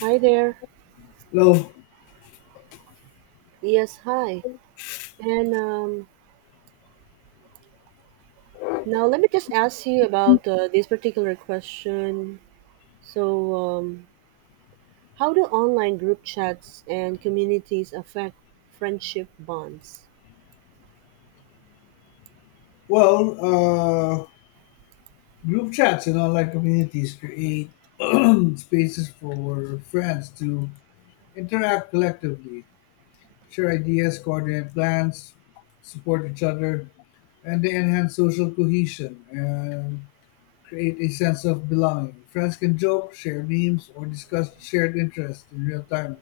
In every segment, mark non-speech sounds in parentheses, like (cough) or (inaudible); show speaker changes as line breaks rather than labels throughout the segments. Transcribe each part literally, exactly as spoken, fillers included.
Hi there.
Well,
Yes, hi. And um, Now let me just ask you about uh, this particular question. So, um, how do online group chats and communities affect friendship bonds?
well, uh, Group chats in online communities create (clears throat) spaces for friends to interact collectively, share ideas, coordinate plans, support each other, and they enhance social cohesion and create a sense of belonging. Friends can joke, share memes, or discuss shared interests in real time.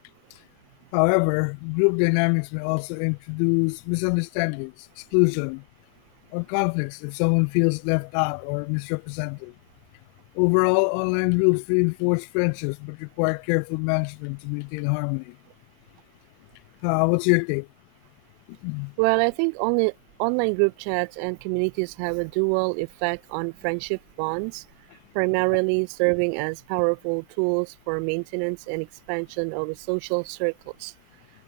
However, group dynamics may also introduce misunderstandings, exclusion, or conflicts if someone feels left out or misrepresented. Overall, online groups reinforce friendships but require careful management to maintain harmony. Uh, what's your take?
Well, I think only online group chats and communities have a dual effect on friendship bonds, primarily serving as powerful tools for maintenance and expansion of social circles.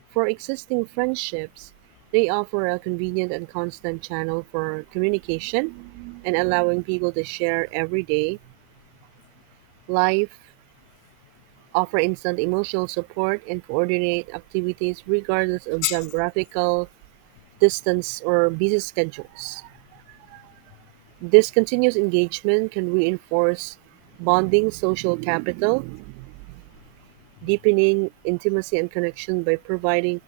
For existing friendships, they offer a convenient and constant channel for communication and allowing people to share everyday life, offer instant emotional support, and coordinate activities regardless of geographical distance or busy schedules. This continuous engagement can reinforce bonding social capital, deepening intimacy and connection by providing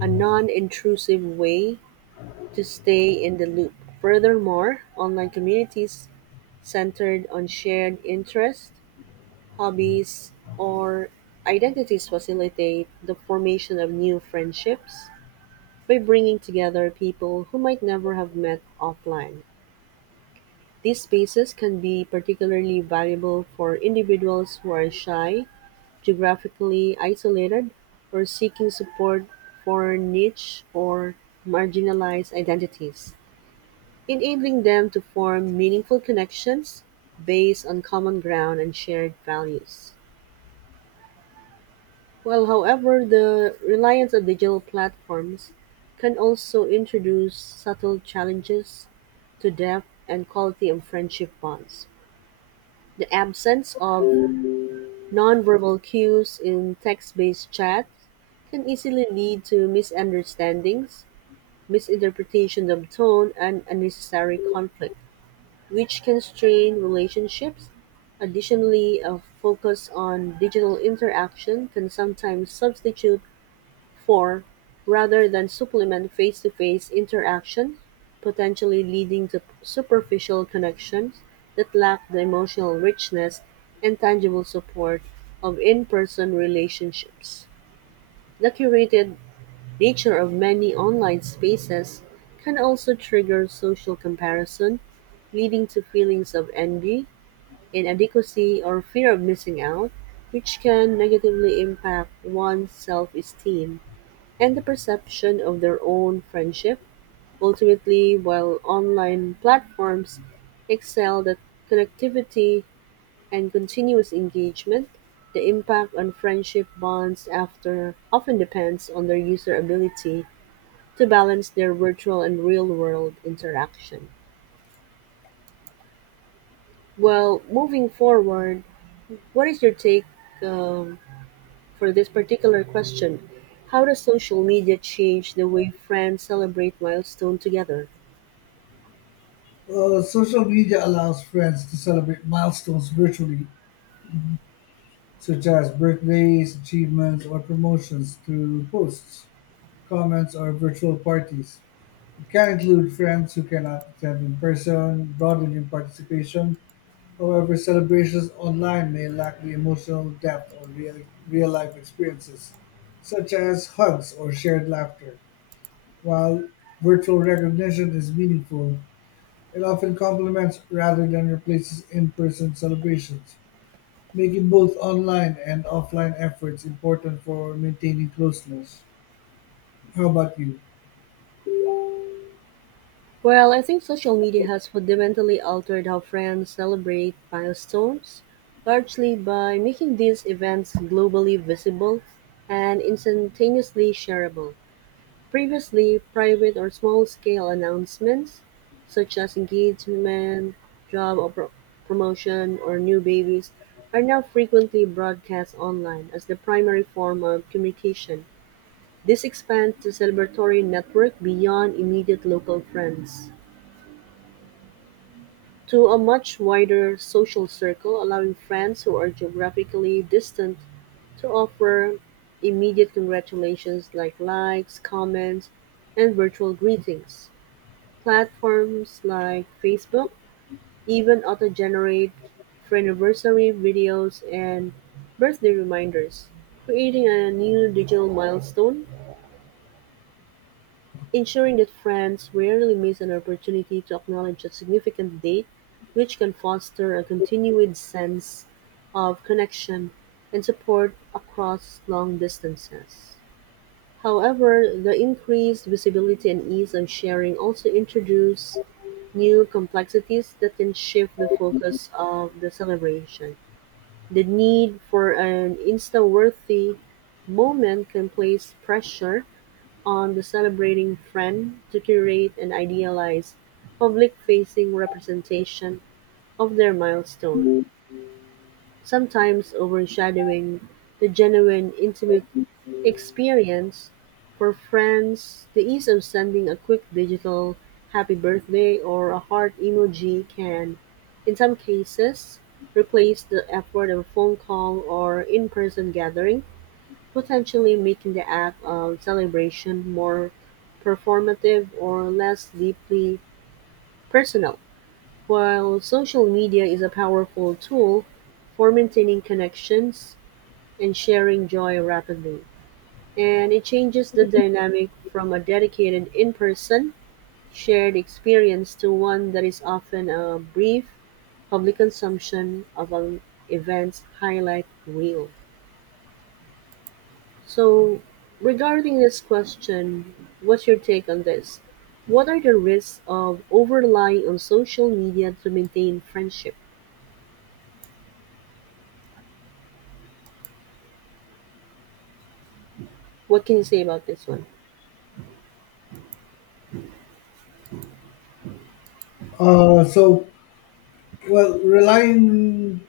a non intrusive way to stay in the loop. Furthermore, online communities centered on shared interests, hobbies, or identities facilitate the formation of new friendships by bringing together people who might never have met offline. These spaces can be particularly valuable for individuals who are shy, geographically isolated, or seeking support for niche or marginalized identities. Enabling them to form meaningful connections based on common ground and shared values. Well, however, the reliance on digital platforms can also introduce subtle challenges to depth and quality of friendship bonds. The absence of nonverbal cues in text based chat can easily lead to misunderstandings, misinterpretation of tone, and unnecessary conflict, which can strain relationships. Additionally, a focus on digital interaction can sometimes substitute for, rather than supplement, face-to-face interaction, potentially leading to superficial connections that lack the emotional richness and tangible support of in-person relationships. The curated nature of many online spaces can also trigger social comparison, leading to feelings of envy, inadequacy, or fear of missing out, which can negatively impact one's self-esteem and the perception of their own friendship. Ultimately, while online platforms excelled at connectivity and continuous engagement, the impact on friendship bonds after often depends on their user ability to balance their virtual and real-world interaction. Well, moving forward, what is your take um, for this particular question? How does social media change the way friends celebrate milestones together?
Well, social media allows friends to celebrate milestones virtually, such as birthdays, achievements, or promotions through posts, comments, or virtual parties. It can include friends who cannot attend in person, broadening participation. However, celebrations online may lack the emotional depth or real, real-life experiences, such as hugs or shared laughter. While virtual recognition is meaningful, it often complements rather than replaces in-person celebrations, making both online and offline efforts important for maintaining closeness. How about you?
Well, I think social media has fundamentally altered how friends celebrate milestones, largely by making these events globally visible and instantaneously shareable. Previously, private or small-scale announcements, such as engagement, job or pro- promotion, or new babies, are now frequently broadcast online as the primary form of communication. This expands the celebratory network beyond immediate local friends to a much wider social circle, allowing friends who are geographically distant to offer immediate congratulations like likes, comments, and virtual greetings. Platforms like Facebook even auto-generate anniversary videos and birthday reminders, creating a new digital milestone, ensuring that friends rarely miss an opportunity to acknowledge a significant date, which can foster a continued sense of connection and support across long distances. However, the increased visibility and ease of sharing also introduce new complexities that can shift the focus of the celebration. The need for an insta-worthy moment can place pressure on the celebrating friend to curate an idealized public-facing representation of their milestone, sometimes overshadowing the genuine intimate experience. For friends, the ease of sending a quick digital happy birthday or a heart emoji can, in some cases, replace the effort of a phone call or in person gathering, potentially making the act of celebration more performative or less deeply personal. While social media is a powerful tool for maintaining connections and sharing joy rapidly, and it changes the dynamic from a dedicated in person shared experience to one that is often a brief public consumption of an event's highlight reel. So, regarding this question, what's your take on this? What are the risks of over relying on social media to maintain friendship? What can you say about this one?
Uh, so, well, relying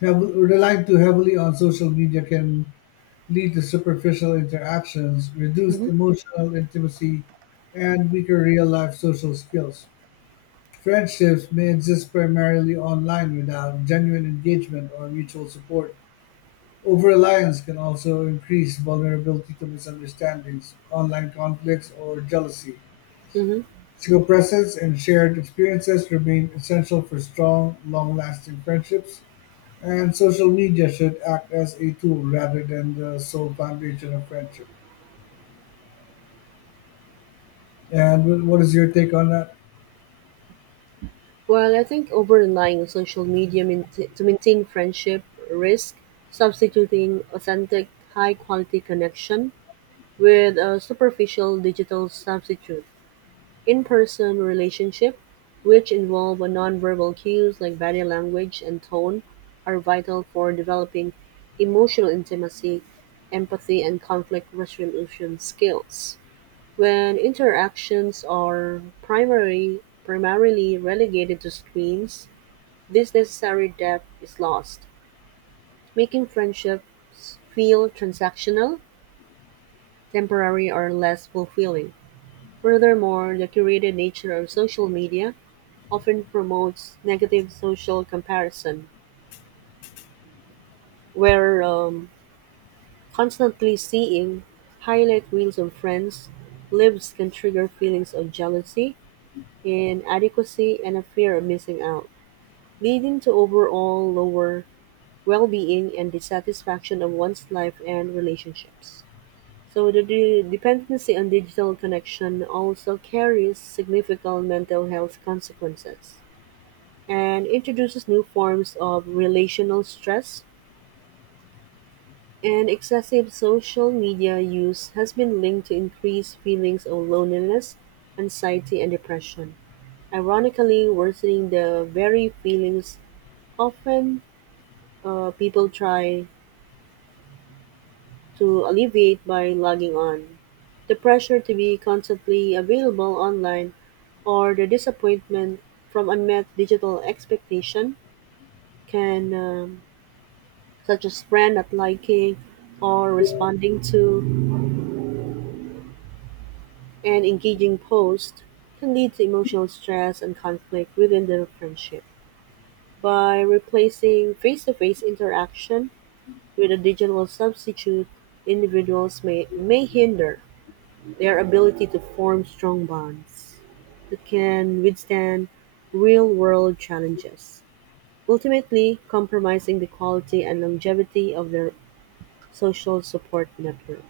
heav- relying too heavily on social media can lead to superficial interactions, reduced
hmm
emotional intimacy, and weaker real life social skills. Friendships may exist primarily online without genuine engagement or mutual support. Over reliance can also increase vulnerability to misunderstandings, online conflicts, or jealousy.
hmm
Physical presence and shared experiences remain essential for strong, long lasting friendships, and social media should act as a tool rather than the sole foundation of friendship. And wh- what is your take on that?
Well, I think over relying on social media main- to maintain friendship risk substituting authentic, high quality connection with a superficial digital substitute. In person relationship, which involve a nonverbal cues like body language and tone, are vital for developing emotional intimacy, empathy, and conflict resolution skills. When interactions are primary, primarily relegated to screens, this necessary depth is lost, making friendships feel transactional, temporary, or less fulfilling. Furthermore, the curated nature of social media often promotes negative social comparison, where um, constantly seeing highlight reels of friends lives can trigger feelings of jealousy, inadequacy, and a fear of missing out, leading to overall lower well-being and dissatisfaction of one's life and relationships. So the de- dependency on digital connection also carries significant mental health consequences and introduces new forms of relational stress, and excessive social media use has been linked to increased feelings of loneliness, anxiety, and depression, ironically worsening the very feelings often uh, people try to alleviate by logging on. The pressure to be constantly available online or the disappointment from unmet digital expectation can, um, such as brand not liking or responding to an engaging post, can lead to emotional stress and conflict within the friendship. By replacing face-to-face interaction with a digital substitute, individuals may, may hinder their ability to form strong bonds that can withstand real-world challenges, ultimately compromising the quality and longevity of their social support network.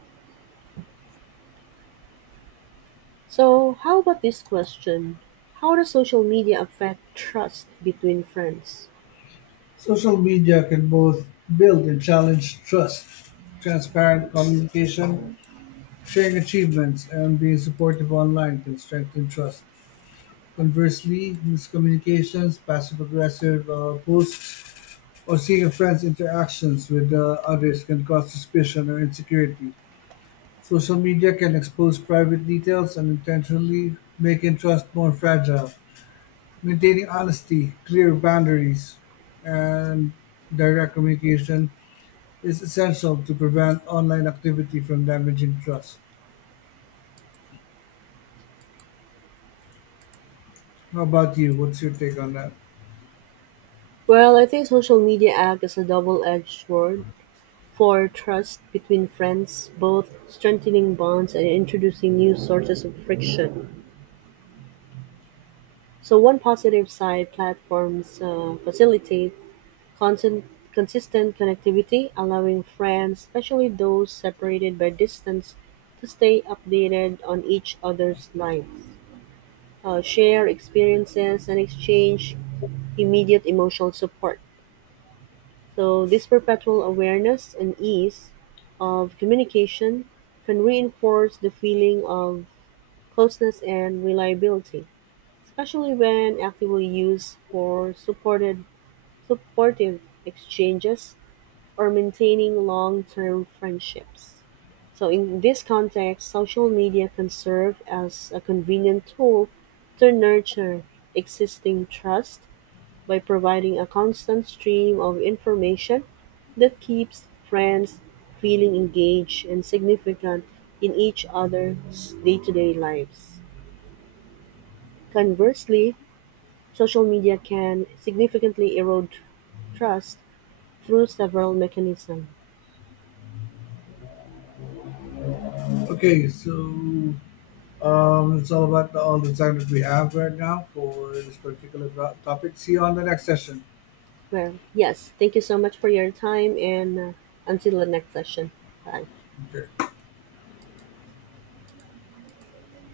So, how about this question? How does social media affect trust between friends?
Social media can both build and challenge trust. Transparent communication, sharing achievements, and being supportive online can strengthen trust. Conversely, miscommunications, passive aggressive uh, posts, or seeing a friend's interactions with uh, others can cause suspicion or insecurity. Social media can expose private details and intentionally making trust more fragile. Maintaining honesty, clear boundaries, and direct communication is essential to prevent online activity from damaging trust. How about you? What's your take on that?
Well, I think social media acts as a double-edged sword for trust between friends, both strengthening bonds and introducing new sources of friction. So one positive side, platforms uh, facilitate constant, consistent connectivity, allowing friends, especially those separated by distance, to stay updated on each other's lives, uh, share experiences, and exchange immediate emotional support. So this perpetual awareness and ease of communication can reinforce the feeling of closeness and reliability, especially when actively used for supported, supportive exchanges or maintaining long term friendships. So, in this context, social media can serve as a convenient tool to nurture existing trust by providing a constant stream of information that keeps friends feeling engaged and significant in each other's day to day lives. Conversely, social media can significantly erode trust through several mechanisms.
Okay, so um, it's all about the, all the time that we have right now for this particular topic. See you on the next session.
Well, yes, thank you so much for your time, and uh, until the next session. Bye.
Okay.